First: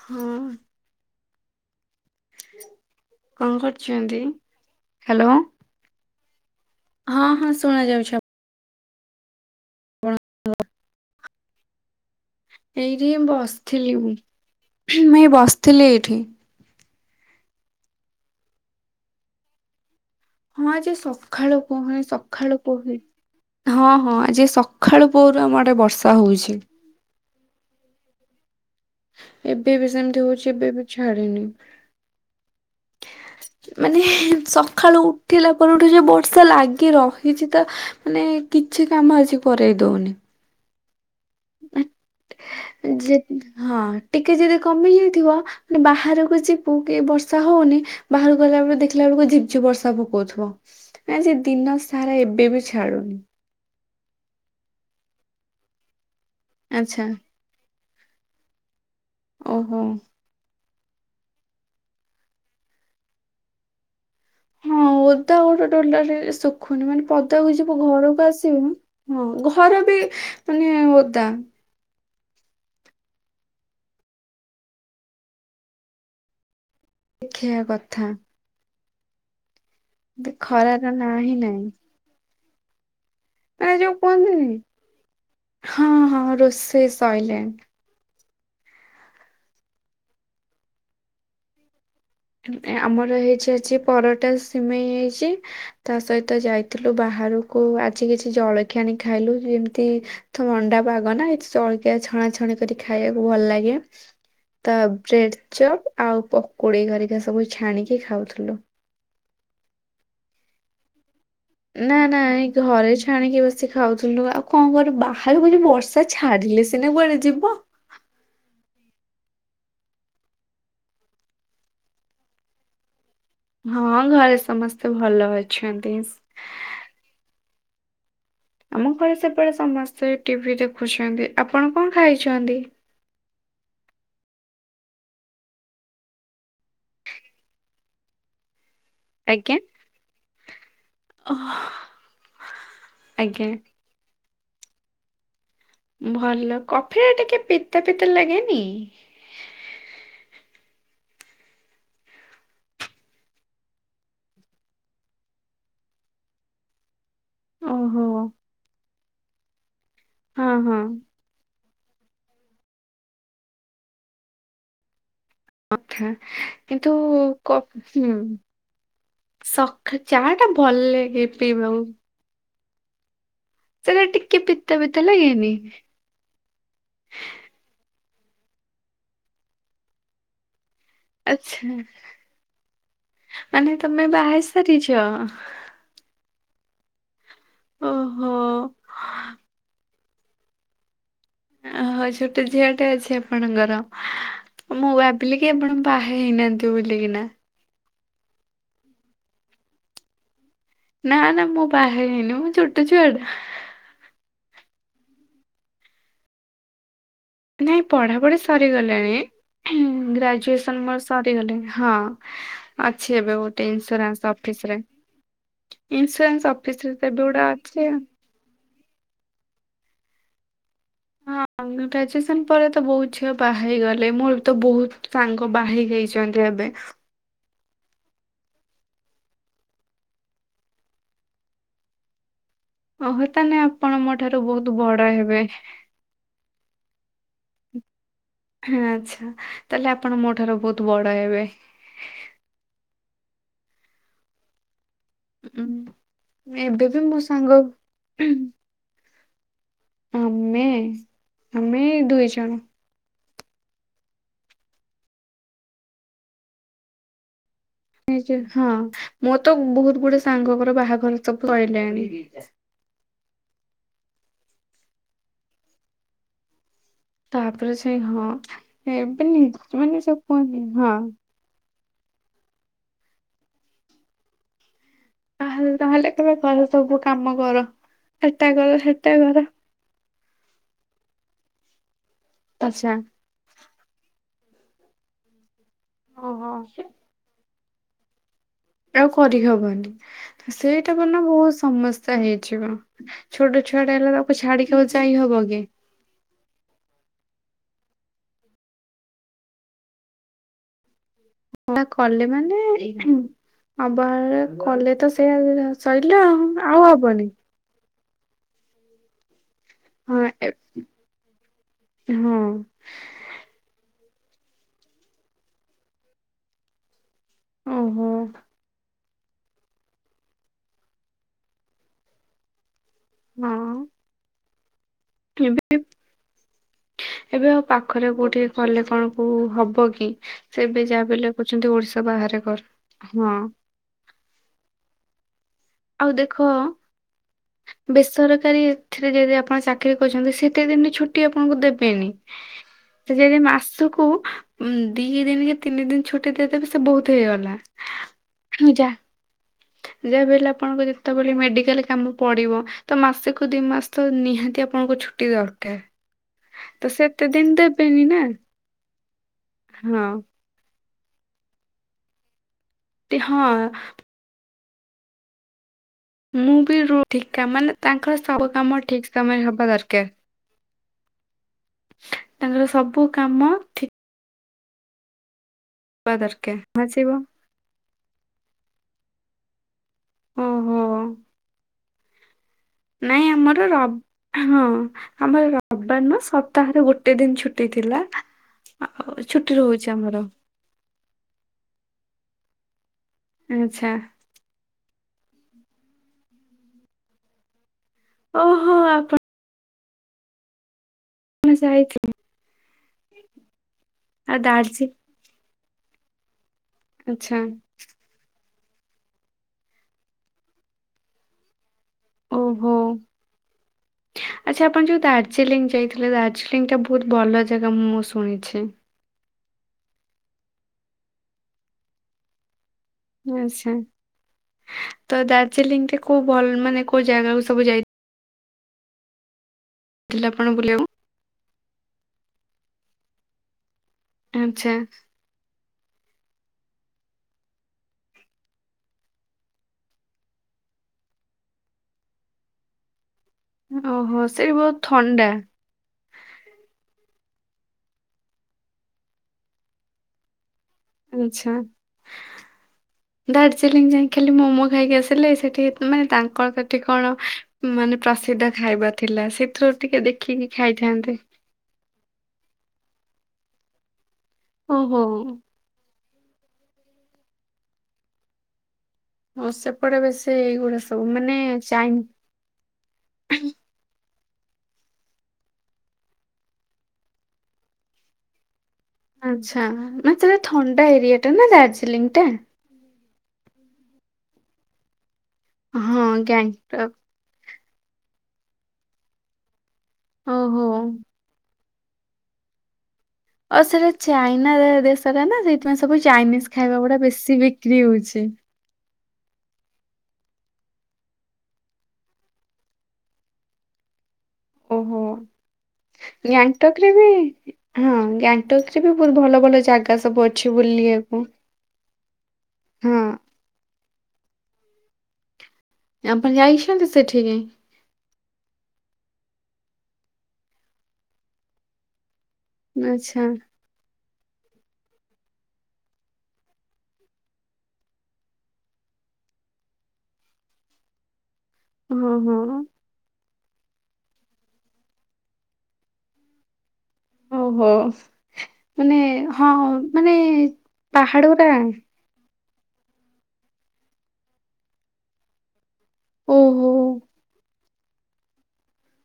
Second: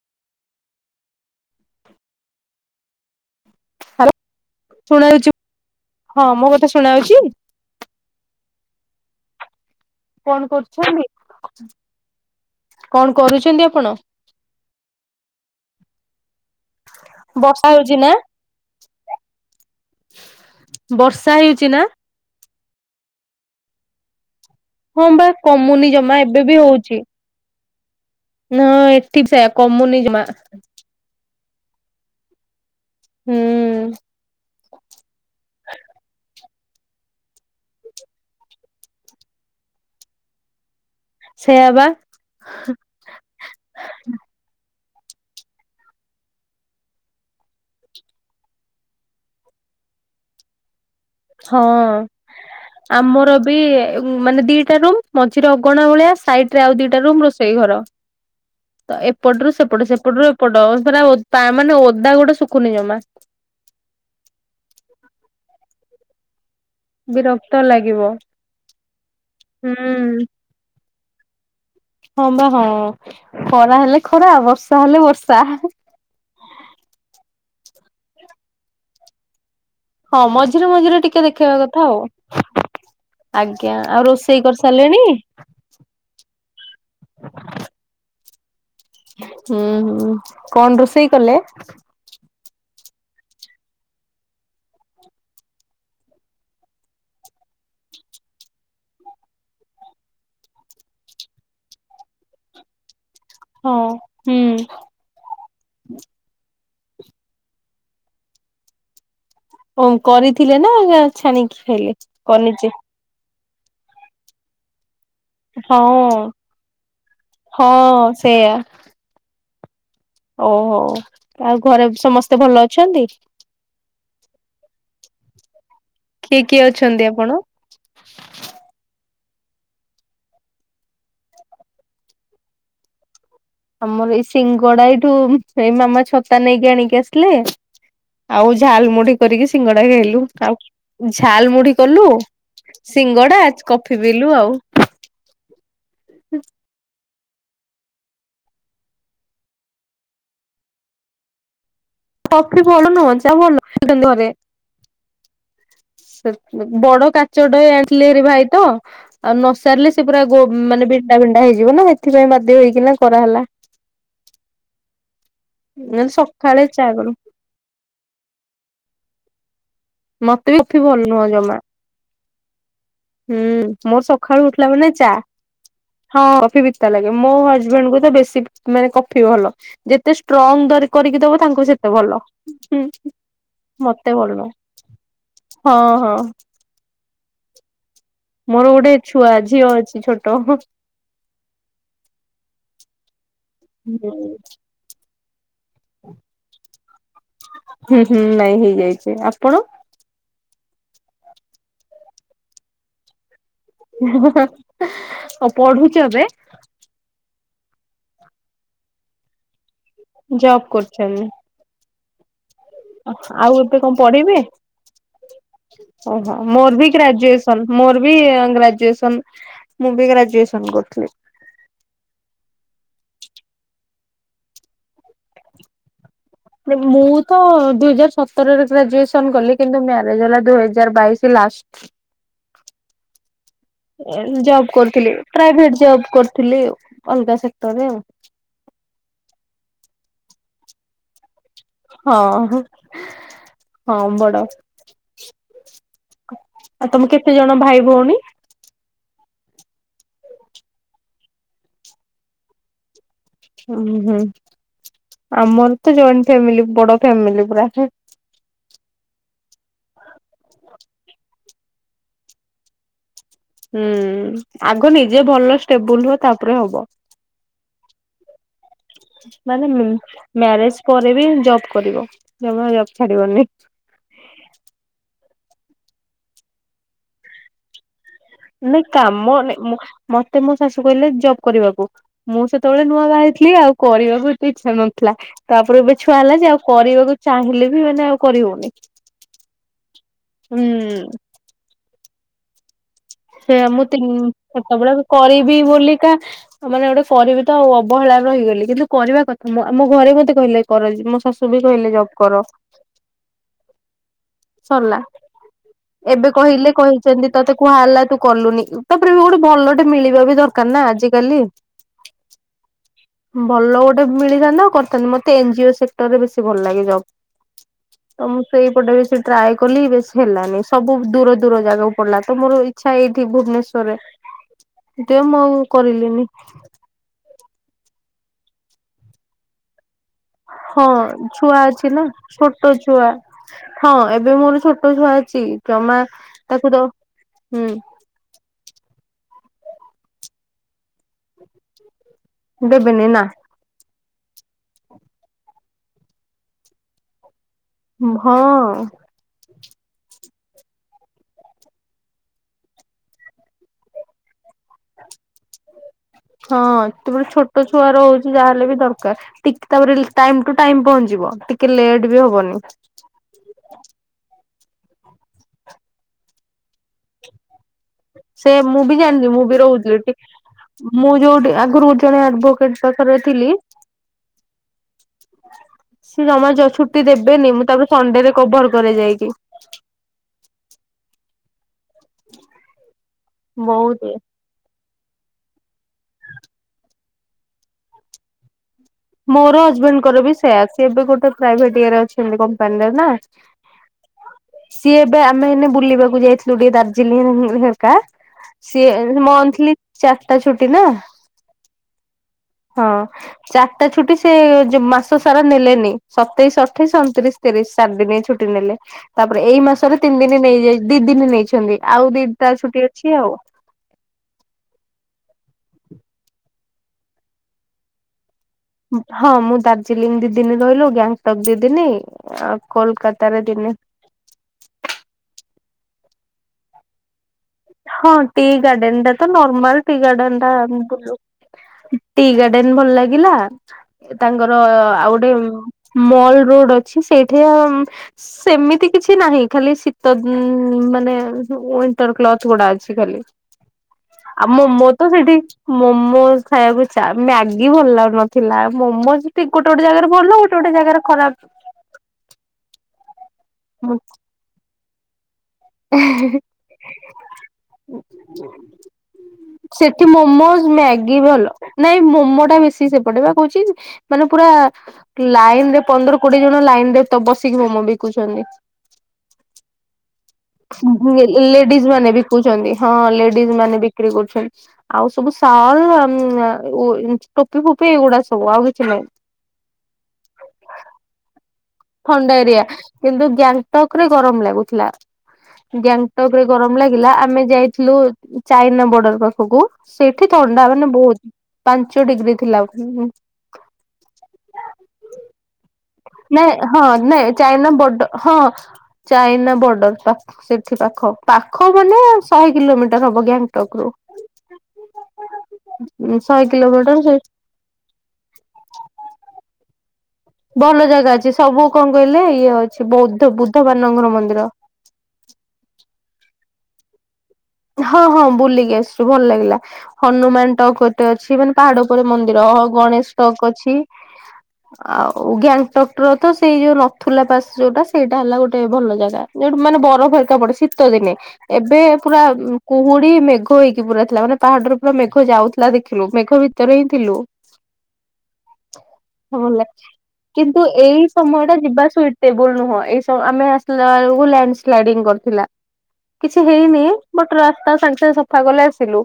ହଁ। କଅଁ ହାଲୋ କରୁଚନ୍ତି ଶୁଣାଯାଉଛି ହ୍ୟାଲୋ। ହଁ ମୋ କଥା ଶୁଣା ଆଉଚି। ହଁ ହଁ ଶୁଣା ଯାଉଛି ଅପ୍ କଣ କରୁଛନ୍ତି କଣ କରୁଚନ୍ତି ଆପଣ? ମେ ମୁଁ ବସିଥିଲି ଏଇଠି। ବର୍ଷା ହଉଛି ନା? ମୁଁ ଆଜି ବର୍ଷା ସକାଳୁ ହେଉଛି ନା? କୁହେ ସକାଳୁ କୁହେ ହଁ ହଁ ଆଜି ସ ହଁ ସଖାଳୁ ବା ପୋରୁ ଆମ ଆଡେ କମୁନି ଜମା ବର୍ଷା ଏବେ ହଉଛି। ନ--ଅ ଏଠି ସେଇଆ ଏବେ ବି କମୁନି ସେମିତି ଜମା। ହଉଛି ଏବେ ବି ଛାଡିନି। ହୁଁ ମାନେ ସକାଳୁ ଉଠିଲା ପରଠୁ ଯେ ବର୍ଷା ଲାଗି ରହି କିଛି ତ ମାନେ କିଛି କାମ ଆଜି କରେଇ ଦଉନି? ସେଇଆ ବା। ଯେ ହଁ ଟିକେ ଯଦି କମି ଯାଇଥିବ ମାନେ ବାହାରକୁ ଯିବୁ କି ବର୍ଷା ହଉନି ବାହାରକୁ ଗଲା ବେଳକୁ ଦେଖିଲା ବେଳକୁ ଝିପ୍ ଝିପ୍ ବର୍ଷା ପକଉଥିବ। ଆଜି ଦିନ ସାରା ଏବେ ବି ଛାଡୁନି। ୱି ମାନେ ଦିଇଟା ରୁମ୍ ମଝିରେ ଅଗଣା ଭଳିଆ ସାଇଡ୍ ରେ ଆଉ ଦିଇଟା ଆଚ୍ଛା ରୁମ୍ ରୋଷେ ଷେଇ ଘର ତ ଏପଟରୁ ଓହୋ। ସେପଟ ସେପଟରୁ ଏ ପଟ ପୁରା ପା ମାନେ ଓଦା ଗୁଡ଼ା ଶୁଖୁନି ଜମା। ହଁ ଓଦା [unintelligible] ରେ ଶୁ ଖୁନି। ମାନେ ବିରକ୍ତ ପଦାକୁ ଯିବୁ ଲାଗିବ ଘରକୁ ଆସିବୁ ହଁ ହୁଁ ଘର ବି ମାନେ ଓଦା। ହଁ ବା ହଁ। ଖରା ହେଲେ ଖରା ବର୍ଷା ହେଲେ ବର୍ଷା। ଦେଖେଇିବା କଥା। ହଁ ମଝିରେ ଖରାର ମଝିରେ ନା ଟିକେ ହିଁ ଦେଖେଇବା ନାହିଁ କଥା ଆଉ। ମାନେ ଆଜ୍ଞା। ଯୋଉ ଆଉ ରୋଷେଇ କୁହନ୍ତିନି କରି ସାରିଲେଣି? ହଁ ହଁ ରୋଷେଇ ସଇଲାଣି। ହୁଁ ହୁଁ। କଣ ରୋଷେଇ କଲେ? ଆମର ହେଇଛି ଆଜି ପରଟା, ସିମେଇ ହେଇଛି ତା ସହିତ ଯା ଇଥିଲୁ ବାହାରକୁ ଆଜି କିଛି ଜଳଖିଆ ଆଣି ଖାଇଲୁ ଯେମିତି ଥଣ୍ଡା ପାଗ ନା ଏଇ ଜଳଖିଆ ଛଣାଛଣି କରି ଖାଇବାକୁ ଭଲ ହଁ ଲାଗେ। ହୁଁ ତ ବ୍ରେଡ୍ ଚପ୍ ଆଉ ପକୁଡ଼ି କରି ସେ ସବୁ ଛାଣିକି ଖାଉଥୁଲୁ। କଣ କରିଥିଲେ ନା ଛାଣିକି? ଖାଇଲେ? ନା ନା ଏଇ କନିଚି ଘରେ ଛାଣିକି ବସି ଖାଉଥିଲୁ। ଆଉ କଣ କରିବୁ ବା ଖାଇବୁ ଯଦି ହଁ ବର୍ଷା ଛାଡ଼ିଲେ ସିନା କୁଆଡ଼େ ଯିବ। ହଁ ସେଇଆ। ହଉ ହଉ ଆଉ ଘରେ ସମସ୍ତେ ଭଲ ଅଛନ୍ତି? ହଁ ଘରେ ସମସ୍ତେ ଭଲ ଅଛନ୍ତି। କିଏ କିଏ ଅଛନ୍ତି ଆପଣ? ଆମ ଘରେ ସେପଟେ ସମସ୍ତେ ଟିଭି ଦେଖୁଛନ୍ତି। ଆପଣ କଣ ଖାଇଛନ୍ତି? ଆମର ଏଇ ସିଙ୍ଗଡ଼ା ଏଇଠୁ ଏଇ ମାମା ଛତା ନେଇକି ଆଣିକି ଆସିଲେ। ଆଉ ଝାଲ୍ ମୁଢି କରିକି ଆଜ୍ଞା। ସିଙ୍ଗଡା ଖାଇଲୁ। ଆଉ ଓହ ଝାଲ୍ ମୁଢି କଲୁ, ସିଙ୍ଗଡା ଆଜ୍ଞା କଫିି ପିଇଲୁ ଆଉ। ଭଲ କଫିରା ଟିକେ ପିତା ପିତା ଲାଗେନି? କଫି ଭଲ ନୁହଁ ଚା ଭଲ କହୁଛନ୍ତି ଘରେ। ସେ ବଡ କାଚଟେ ଓହୋ। ଆଣିଥିଲେ ଭାରି ଭାଇ ତ। ଆଉ ନ ସାରିଲେ ସେ ପୁରା ଗୋ ହଁ ହଁ ମାନେ ଭେଣ୍ଡା ଭେଣ୍ଡା ହେଇଯିବ ନା ସେଥିପାଇଁ ବାଧ୍ୟ ହେଇକିନା କରାହେଲା। ନ ହେଲେ କଥା ସକାଳେ ଚା କିନ୍ତୁ କରୁ। କ ହୁଁ ସକାଳେ ଚା ଟା ମତେ ବି କଫି ଭଲ ନୁହଁ ଲାଗେ ଜମା। ପିଇବାକୁ। ହୁଁ ସେଟା ମୋର ଟିକେ ସକାଳୁ ଉଠିଲା ପିତା ମାନେ ପିତା ଚା। ଲାଗେନି? ହଁ, କଫି ପିତା ଲାଗେ। ମୋ ହଜବେଣ୍ଡଙ୍କୁ ତ ବେଶୀ ମାନେ କଫି ଭଲ। ଯେତେ ଷ୍ଟ୍ରଙ୍ଗ ଦର କରିକି ଦବ ତାଙ୍କୁ ଆଚ୍ଛା ସେତେ ଭଲ ମାନେ ତମେ ମତେ ବାହା ଭଲ ହେଇ ସାରିଛ? ନୁହଁ। ହଁ ହଁ। ଓହୋଃ। ମୋର ଗୋଟେ ଛୁଆ ଝିଅ ଅଛି ଛୋଟ। ଓହୋଃ ଛୋଟେ ଝିଅଟେ ଅଛି ଆପଣଙ୍କର, ମୁଁ ଭାବିଲି କି ଆପଣ ବାହା ହେଇନାହାନ୍ତି ବୋଲି କିନା। ହୁଁ ହୁଁ ନାଇଁ ହେଇଯାଇଛି। ଆପଣ? ନା ନା ମୁଁ ବାହା ହେଇନି ମୁଁ ଛୋଟ ଛୁଆଟା। ଆଉ ପଢୁଛ ଏବେ? ନାଇଁ ପଢ଼ାପଢ଼ି ସରିଗଲାଣି। ଜବ୍ ଗ୍ରାଜୁଏସନ ମୋର କରୁଛନ୍ତି? ସରିଗଲେ ହଁ ଅଛି ଏବେ ଆଉ ଗୋଟେ କଣ ଇନ୍ସୁରାନ୍ସ ପଢିବେ ଅଫିସ୍ ରେ। ଓହୋ ମୋର ବି ତ ଏବେ ଗୋଟେ ଗ୍ରାଜୁଏସନ ଅଛି ମୋର ବି ଗ୍ରାଜୁଏସନ। ମୁଁ ବି ଗ୍ରାଜୁଏସନ କରୁଥିଲି। ହଁ ଗ୍ରାଜୁଏସନ ପରେ ତ ବହୁତୁ ଝିଅ ବାହାହେଇଗଲେ ମୋର୍ ବି ତ ବହୁତ ସାଙ୍ଗ ବାହାହେଇ ଯାଇଛି। ମେ ମୁଁ ତ ଦୁଇ ହଜାର ସତରରେ ଗ୍ରାଜୁଏସନ କଲି କିନ୍ତୁ ମ୍ୟାରେଜ ହେଲା ଦୁଇ ହଜାର ବାଇଶି ଲାଷ୍ଟ। ଓହୋ ତାହେଲେ ଆପଣ ମୋ ଠାରୁ ବହୁତ ଜବ ବଡ କରୁଥିଲି ହେବେ ପ୍ରାଇଭେଟ ଜବ କର ଥିଲେ ଆଉ ଅଲଗା ସେକ୍ଟରରେ ଆଉ। ଆ ଆଛା ତାହେଲେ ଆପଣ ମୋ ଠାରୁ ବହୁତ ବଡ ହେବେ। ହଁ ହଁ ହଁ ବଡ। ଉଁ ଏବେ ଆଉ ବି ତମ ମୋ କେତେ ସାଙ୍ଗ ଜଣ ଭାଇ ଭଉଣୀ? ଆମେ ଆମେ ଏ ଦୁଇ ଜଣ। ହୁଁ ହୁଁ ଆମର ତ ଜଏଣ୍ଟ ଫ୍ୟାମିଲି ବଡ ଫ୍ୟାମିଲି ପୁର। ନେ ଚର ହଁ ମୋର ତ ବହୁତ ଗୁଡେ ସାଙ୍ଗଙ୍କର ବାହାଘର ସବୁ ସାଇଲାଣି। ହୁଁ ଆଗ ନିଜେ ଭଲ ଷ୍ଟେବୁଲହୁଅ ତାପରେ ହବ। ତାପରେ ସେ ହଁ ଏବେ ନିଜ ମାନେ ସବୁ କୁହନ୍ତି ମ୍ୟାରେଜ ହଁ ପରେ ବି ଜବ କରିବ। ଜମା ଜବ ଛାଡ଼ିବନି। ତାହେଲେ ତାହେଲେ ତମେ ଘରେ ସବୁ କାମ କର। ଏଟା କର ନାଇଁ ସେଟା କାମ କର ନାଇଁ ମତେ ମୋ ଶାଶୁ କହିଲେ ଜବ୍ କରିବାକୁ ମୁଁ ସେତେବେଳେ ଆଚ୍ଛା ନୂଆ ବା ହେଇ ଥିଲ ଆଉ କରିବାକୁ ଏତେ ଇଚ୍ଛା ନଥିଲା ତାପରେ ଏବେ ଛୁଆ ହେଲା ଯେ ଓହୋ ଆଉ କରିବାକୁ ଚାହିଁଲେ ବି ମାନେ ଆଉ କରିହଉନି। ଆଉ କରିହବନି ହୁଁ ସେଇଟା ମାନେ ବହୁତ ସମସ୍ୟା ହେଇଯିବ। ଛୋଟ ସେଆ ମୁଁ ଛୁଆଟା ତିନ୍ ହେଲେ ତାକୁ ଛାଡିକି ଆଉ ସେତେବେଳେ ଯାଇ ହବ କରିବି କି ବୋଲିକା। ମାନେ ଗୋଟେ କରିବି ତ ଆଉ ଅବହେଳାରେ ରହିଗଲି। କିନ୍ତୁ କରିବା କଥା ମୁଁ ଆମ ଘରେ ମତେ କହିଲେ କର ମୋ ଶାଶୁ ବି କହିଲେ ଜବ୍ କଲେ କର ମାନେ ଇ ଖୁ। ଅବହେଳ କଲେ ସରିଲା ତ ସିଏ ସଇଲା ଆଉ ହବନି। କୁହା ହେଲା ତୁ କଲୁନି ତାପରେ ବି ଗୋଟେ ଭଲ ମିଳିବା ହଁ ବି ଏ ଦରକାର ନା ଆାଲି ହଁ ଭଲ ଗୋ ଗୋଟେ ମିଳିଥାନ୍ତତା ଆଉ କରିଥାନ୍ତ ମତେ ଏନ ଜି ଓ ସେକ୍ଟରରେ ବେଶ ଭଲ ଲାଗେ ଜବ। ଓହୋ ତ ମୁଁ ସେଇପଟେ ବେସି ଟ୍ରାଏ କଲି ବେସି ହେଲାନି ସବୁ ଦୂର ଦୂର ଜାଗାକୁ ପଡିଲା ତ ମୋର ଏଇ ଇଛା ଏଇଠି ହଁ ଭୁବନେଶ୍ଵରରେ ଡେ ମ ଏବେ ଆଉ କରିଲିନି। ଏବେ ଆଉ ପାଖରେ କୋଉଠି କଲେ କଣ କୁ ହବ କି? ସେ ଏବେ ହଁ ଯାହା ବି ହେଲେ ଛୁଆ କହୁଛନ୍ତି ଅଛି ଓଡିଶା ନା ବାହାରେ କର ଛୋଟ ଛୁଆ। ହଁ ହଁ ଏବେ ମୋର ଛୋଟ ଛୁଆ ଅଛି ଜମା ଆଉ ଦେଖ ତାକୁ ଦ ହୁଁ। ବେସରକାରୀ ଏଥିରେ ଯଦି ଆପଣ ଚାକିରୀ କରଛନ୍ତି। ସେତେ ଏତେ ଦିନ ଛୁଟି ଆପଣଙ୍କୁ ଦେବେନି। ଦେବେନି ନା ଯଦି ମାସକୁ ଉ ଦି ଦିନ କି ତିନି ଦିନ ଛୁଟି ଦେଇଦେବେ ସେ ବହୁତ ହେଇଗଲା। ଭଁ। ଯହା ବି ହେଲେ ଆପଣଙ୍କ ଯେତେବେଳେ ମେଡିକାଲ କାମ ପଡିବ ତ ମାସକୁ ଦି ମାସ ତ ନିହାତି ଆପଣଙ୍କୁ ଛୁଟି ଦରକାର। ହଁ ତ ସେତେ ଯେତେବେଳେ ଦିନ ଛୋଟ ଛୁଆ ଦେବେନି ନା ରହୁଉଛି ଯାହାହେଲେ ବି ଦରକାର ଟିକେ ତାପରେ ହଁ ଟାଇମ୍ ଟୁ ଟାଇମ ପହଞ୍ଚିବ ଟିକେ ଲେଟ୍ ବି ହବନି। ଟି ହଁ। ମୁଁ ବି ରୁ ଠିକା ମାନେ ତାଙ୍କର ସବୁ ସେ କାମ ମୁଁ ବି ଠିକ ଜାଣିଲି ମୁଁ ସମୟରେ ବି ହବା ରହୁଥିଲି ଦରକାର। ଟିକେ ମୁଁ ଯୋଉଠି ଗୁରୁ ଜଣେ ତାଙ୍କର ଆଡଭୋକେଟ ସବୁ ପାଖରେ କାମ ଥିଲି ଠିକ ହବା ସିଏ ଜମା ଦରକାର ଛୁଟି ଆସିବ ଦେବେନି ମୁଁ ତାକୁ ସଣ୍ଡେରେ କଭର କରେ ଯାଇକି। ହଁ ହଁ। ହଁ [inaudible] ନାହିଁ ଆମର ରବ ହଁ ଆମର ରବିବାନ ସପ୍ତାହରେ ଗୋଟେ ଦିନ ଛୁଟି ଥିଲା। ଆଉ ଛୁଟି ମୋର ରହୁଛି ଆମର ହଜବେଣ୍ଡଙ୍କର ବି ସେୟା ସିଏ ବି ଗୋଟେ ପ୍ରାଇଭେଟ ଇଏରେ ଅଛନ୍ତି କମ୍ପାନୀରେ ନା। ଆଛା। ସିଏ ଏବେ ଆମେ ଏନେ ବୁଲିବାକୁ ଯାଇଥିଲୁ ଟିକେ ଦାର୍ଜିଲିଂ ହେରକା। ଓହୋ ସିଏ ଆପଣ ମନ୍ଥଲି ଚାରିଟା ଛୁଟି ନା ଯାଇଥିଲେ ହଁ ଚାରିଟା ଛୁଟି ସେ ଆଉ ଯଉ ଦାର୍ଜି ମାସ ସାରା ନେଲେନି। ସତେଇଶ, ଅଠେଇଶ, ଅଣତିରିଶ, ଆଚ୍ଛା ତିରିଶ ଚାରି ଦିନ ଛୁଟି ନେଲେ। ତାପରେ ଏଇ ମାସରେ ତିନି ଦିନ ନେଇଯାଇ ଦି ଦିନ ନେଇଛନ୍ତି। ଆଉ ଦିଟା ଓହୋ। ଛୁଟି ଅଛି ଆଉ। ଆଚ୍ଛା ଆପଣ ଯୋଉ ଦାର୍ଜିଲିଂ ଯାଇଥିଲେ ଦାର୍ଜିଲିଂ ଟା ବହୁତ ଭଲ ଜାଗା ମୁଁ ମୁଁ ଶୁଣିଚି। ହଁ ମୁଁ ଦାର୍ଜିଲିଂ ଦିଦିନ ରହିଲୁ ଗ୍ୟାଙ୍ଗଟକ ଦିଦିନି ଆ କୋଲ ଆଛା ତ ଦାର୍ଜିଲିଂ ଟେ କୋଉ ଭଲ ମାନେ କୋଉ ଜାଗାକୁ ସବୁ ଯାଇ ହଁ ଟି ଗାର୍ଡେନ ଟା ତ ନର୍ମାଲ ଟି ଯାଇଥିଲେ ଗାର୍ଡେନ ଆପଣ ଟା ଆମ ବୁଲିବାକୁ? ବୁଲୁ। ଟି ଗାର୍ଡେନ ଭଲ ଲାଗିଲା ତାଙ୍କର ଆଚ୍ଛା, ଆଉ ଗୋଟେ ମଲ୍ ରୋଡ ଅଛି ସେଇଠି ସେମିତି କିଛି ନାହିଁ ଖାଲି ଶୀତ ଦଉ ମାନେ ଉଇଣ୍ଟର କ୍ଲଥ ଗୁଡା ଅଛି ଖାଲି। ଓହୋ! ଆଉ ସେଇଠି ବହୁତ ମୋମୋ ତ ଥଣ୍ଡା। ସେଇଠି ମୋମୋଜ ଖାଇବାକୁ ଚା ମ୍ୟାଗି ଭଲ ଲାଗୁନଥିଲା ମୋମୋଜ ଗୋଟେ ଗୋଟେ ଜାଗାରେ ଭଲ ଗୋଟେ ଗୋଟେ ଜାଗାରେ ଖରାପ ଆଛା ଦାର୍ଜିଲିଂ ଯାଇ ଖାଲି ମୋମୋ ଖାଇକି ଆସିଲେ ସେଠି ମାନେ ତାଙ୍କର ସେଠି କଣ ମାନେ ପ୍ରସିଦ୍ଧ ଖାଇବା ଥିଲା ସେଥିରୁ ଟିକେ ସେଠି ଦେଖିକି ମୋମୋଜ ଖାଇଥାନ୍ତେ। ମ୍ୟାଗି ଭଲ ନାଇଁ ମୋମୋ ଟା ବେଶୀ ସେପଟେ ବା କହୁଛି ମାନେ ପୁରା ଓହୋ! ଲାଇନରେ ପନ୍ଦର କୋଡିଏ ଜଣ ଲାଇନ ରେ ତ ବସିକି ମୋମ ବିକୁଛନ୍ତି। ହଁ ସେପଟେ ବେଶି ଏଇଗୁଡା ସବୁ ମାନେ ଚାଇନ କୁଚନ୍ତି ହଁ ଲେଡିଜ ମାନେ ବିକ୍ରି କରୁଛନ୍ତି। ଆଉ ସବୁ ସାଲ ଆମନା ଟୋପି ଫୋପି ଏଇଗୁଡା ସବୁ ଆଉ କିଛି ନାହିଁ। ଆଚ୍ଛା ମାନେ ସେଟା ଥଣ୍ଡା ଏରିଆ ଟା ନା ଡ଼ାଜ ଥଣ୍ଡା ଏରିଆ କିନ୍ତୁ ଗ୍ୟାଙ୍ଗଟକ ରେ ଗରମ ଲାଗୁଥିଲା। ହଁ, ଗ୍ୟାଙ୍ଗଟକ ରେ ଗରମ ଗ୍ୟାଙ୍ଗଟକ୍। ଲାଗିଲା ଆମେ ଯାଇଥିଲୁ ଚାଇନା ବର୍ଡର ପାଖକୁ ସେଠି ଓହୋ! ଥଣ୍ଡା ମାନେ ବହୁତ ପାଞ୍ଚ ଡିଗ୍ରୀ ଥିଲା। ଅ ସେଇଟା ଚାଇନା ଦେଶଟା ନା ସେଇଥିପାଇଁ ସବୁ ନାଇଁ ଚାଇନିଜ ଖାଇବା ହଁ ଗୁଡା ନାଇଁ ବେଶୀ ଚାଇନା ବିକ୍ରି ବର୍ଡର ହୋଉଚି। ହଁ ଚାଇନା ବର୍ଡର ଟା ସେଠି ପାଖ। ପାଖ ମାନେ ଶହେ କିଲୋମିଟର ହବ ଗ୍ୟାଙ୍ଗଟକ ରୁ। ଓହୋ ଶହେ ଗାଙ୍ଗଟକରେ କିଲୋମିଟର ବି ସେ ହଁ ଗାଙ୍ଗଟକରେ ବି ବହୁତ ଭଲ ଭଲ ଜାଗା ସବୁ ଅ ଭଲ ଜାଗା ଅଛି। ସବୁ କଣ କହିଲେ ଇଏ ଅଛି ହଁ ବୌଦ୍ଧ ବୁଦ୍ଧବାନଙ୍କର ମନ୍ଦିର। ଆପଣ ଯାଇଛନ୍ତି ସେଠିକି? ହଁ ହଁ ବୁଲିକି ଆସିଛୁ ଭଲ ଲାଗିଲା ହନୁମାନ ଟକ ଗୋଟେ ଅଛି। ମାନେ ପାହାଡ ଉପରେ ମନ୍ଦିର ଅ ଗଣେଶ ଆଚ୍ଛା ଟକ ଅଛି। ଆଉ ଗ୍ୟାଙ୍ଗଟକ ର ତ ସେଇ ଯୋଉ ନଥୁଲା ପାସ ଯୋଉଟା ସେଇଟା ହେଲା ଗୋଟେ ଭଲ ଜାଗା। ଯୋଉଠୁ ମାନେ ବରଫ ଏକା ପଡେ ଶୀତ ଦିନେ ଏବେ ହଁ ପୁରା ହଁ। କୁହୁଡି ମେଘ ହେଇକି ପୁରା ଥିଲା ମାନେ ପାହାଡରେ ପୁରା ମେଘ ଯାଉଥିଲା ଦେଖିଲୁ, ମେଘ ବି ଭିତରେ ହିଁ ଥିଲୁ। ଓହୋ ମାନେ ହଁ ଭଲ ଲାଗୁଛି ମାନେ କିନ୍ତୁ ଏଇ ସମୟ ପାହାଡଗୁରା ଟା ଯିବା ସହି ଟେବୁଲ ନୁହଁ ଏଇସବୁ ଆମେ ଆସିଲା ବେଳକୁ ଲ୍ୟାଣ୍ଡ ସ୍ଲାଡିଙ୍ଗ କରୁଥିଲା, କିଛି ଓହୋ ହେଇନି ବଟ ରାସ୍ତା ସାଙ୍ଗେ ସାଙ୍ଗେ ସଫା କଲେ ଆସିଲୁ।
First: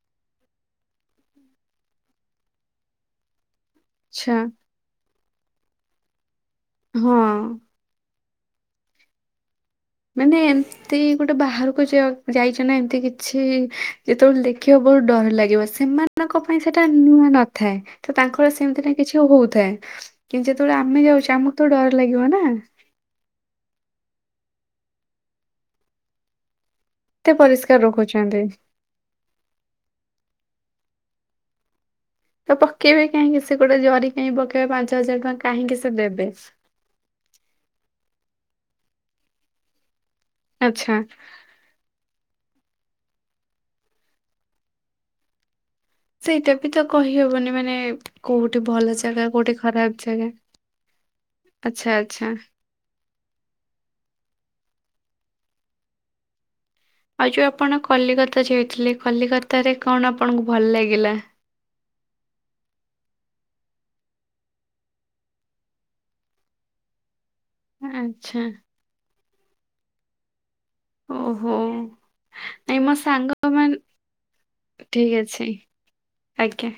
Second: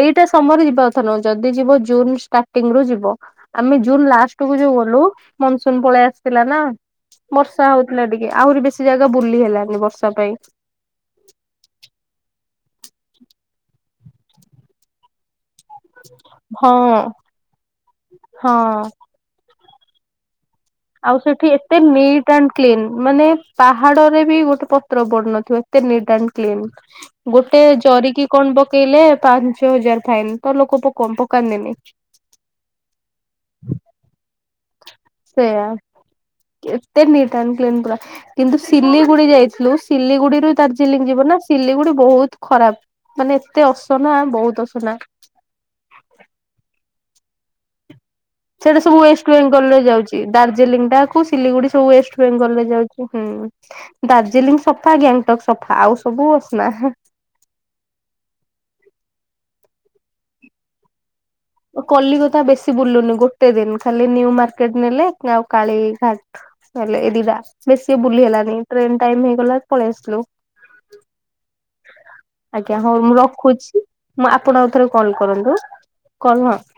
ଏଇଟା ସମୟରେ ଯିବା କଥା ନୁହ ଯଦି ଯିବ ଜୁନ ଷ୍ଟାର୍ଟିଂ ରୁ ଯିବ, ଆମେ ଜୁନ ଆଚ୍ଛା ଲାଷ୍ଟ କୁ ଯୋଉ ଗଲୁ ମନସୁନ ପଳେଇ ଆସିଥିଲା ନା ହଁ। ବର୍ଷା ହଉ ହେଲା ଟିକେ ଆହୁରି ବେଶୀ ଜାଗା ବୁଲି ହେଲାନି ବର୍ଷା ପାଇଁ ମାନେ ତି ଗୋଟେ ବାହାରକୁ ଯାଇଛ ନା ଏମିତି କିଛି ଯେତେବେଳେ ଦେଖିବ ବହୁତ ଡର ଲାଗିବ ସେ ସେମାନଙ୍କ ପାଇଁ ହଁ ସେଟା ନୂଆ ନଥାଏ ତ ତାଙ୍କର ସେମିତି ହଁ। ନା କିଛି ହଉଥାଏ। କିନ୍ତୁ ଯେତେବେଳେ ଆମେ ଆଉ ଯାଉଚେ ସେଠି ଆମକୁ ତ ଏତେ ଡର ନିଟ୍ ଲାଗିବ ନା। ଆଣ୍ଡ କ୍ଲିନ୍ ମାନେ ପାହାଡରେ ବି ଗୋଟେ ପତ୍ର ପଡନଥିବ ଏତେ ନିଟ ଆଣ୍ଡ ଏତେ କ୍ଲିନ। ଗୋଟେ ପରିଷ୍କାର ଜରିକି ରଖୁଛନ୍ତି। କଣ ପକେଇଲେ ପାଞ୍ଚ ହଜାର ଫାଇନ ତ ଲୋକ ପ କ୍ ପକାନ୍ତିନି। ତ ପକେଇବେ କାହିଁକି ସେ ଗୋଟେ ଜରି କାଇଁ ପକେଇବେ ପାଞ୍ଚ ହଜାର ଟଙ୍କା ସେଇଆ କାହିଁକି ସେ ଦେବେ। ଏତେ ନିଟ୍ ଆଣ୍ଡ କ୍ଲିନ୍ ପୁରା କିନ୍ତୁ ସିଲିଗୁଡି ଯାଇଥିଲୁ ସିଲିଗୁଡିରୁୁ ଆଚ୍ଛା ଦାର୍ଜିଲିଂ ଯିବ ନା। ସିଲିଗୁଡି ବହୁତ ଖରାପ ମାନେ ଏତେ ଅସନା ବହୁତ ଅସନା। ସେଇଟା ବି ତ କହିହବନି ମାନେ କୋଉଠି ସେଇଟା ଭଲ ସବୁ ଜାଗା କୋଉଠି ୱେଷ୍ଟବେଙ୍ଗଲ ରେ ଖରାପ ଯାଉଚି, ଜାଗା। ଦାର୍ଜିଲିଂ ଟାକୁ ସିଲିଗୁଡି ସବୁ ଆଚ୍ଛା ଆଚ୍ଛା ୱେଷ୍ଟବେେଙ୍ଗଲ ରେ ଯାଉଚି। ହୁଁ ଦାର୍ଜିଲିଂ ସଫା ଗ୍ୟାଙ୍ଗଟକ ସଫା ଆଉ ସବୁ ଅସନା। ଆଉ ଯୋଉ ଆପଣ କଲିକତା ଯାଇଥିଲେ କଲିକତା ରେ କଣ ଆପଣଙ୍କୁ ଭଲ ଲାଗିଲା? କଲିକତା ବେଶୀ ବୁଲୁନି ଗୋଟେ ଦିନ ଖାଲି ନିଉ ମାର୍କେଟ ନେଲେ ଆଉ କାଳିଘାଟ। ହେଲେ ଏ ଦିଟା ବେଶି ବୁଲି ଆଚ୍ଛା ହେଲାନି ଟ୍ରେନ ଟାଇମ ହେଇଗଲା ପଳେଇ ଆସିଲୁ। ଓହୋ। ଆଜ୍ଞା ନାଇଁ ହଁ ମୋ ମୁଁ ସାଙ୍ଗ ମାନେ ରଖୁଛି ମୁଁ ଆପଣ ଆଉ ଥରେ ଠିକ କଲ ଅଛି କରନ୍ତୁ କଲ ହଁ। ଆଜ୍ଞା।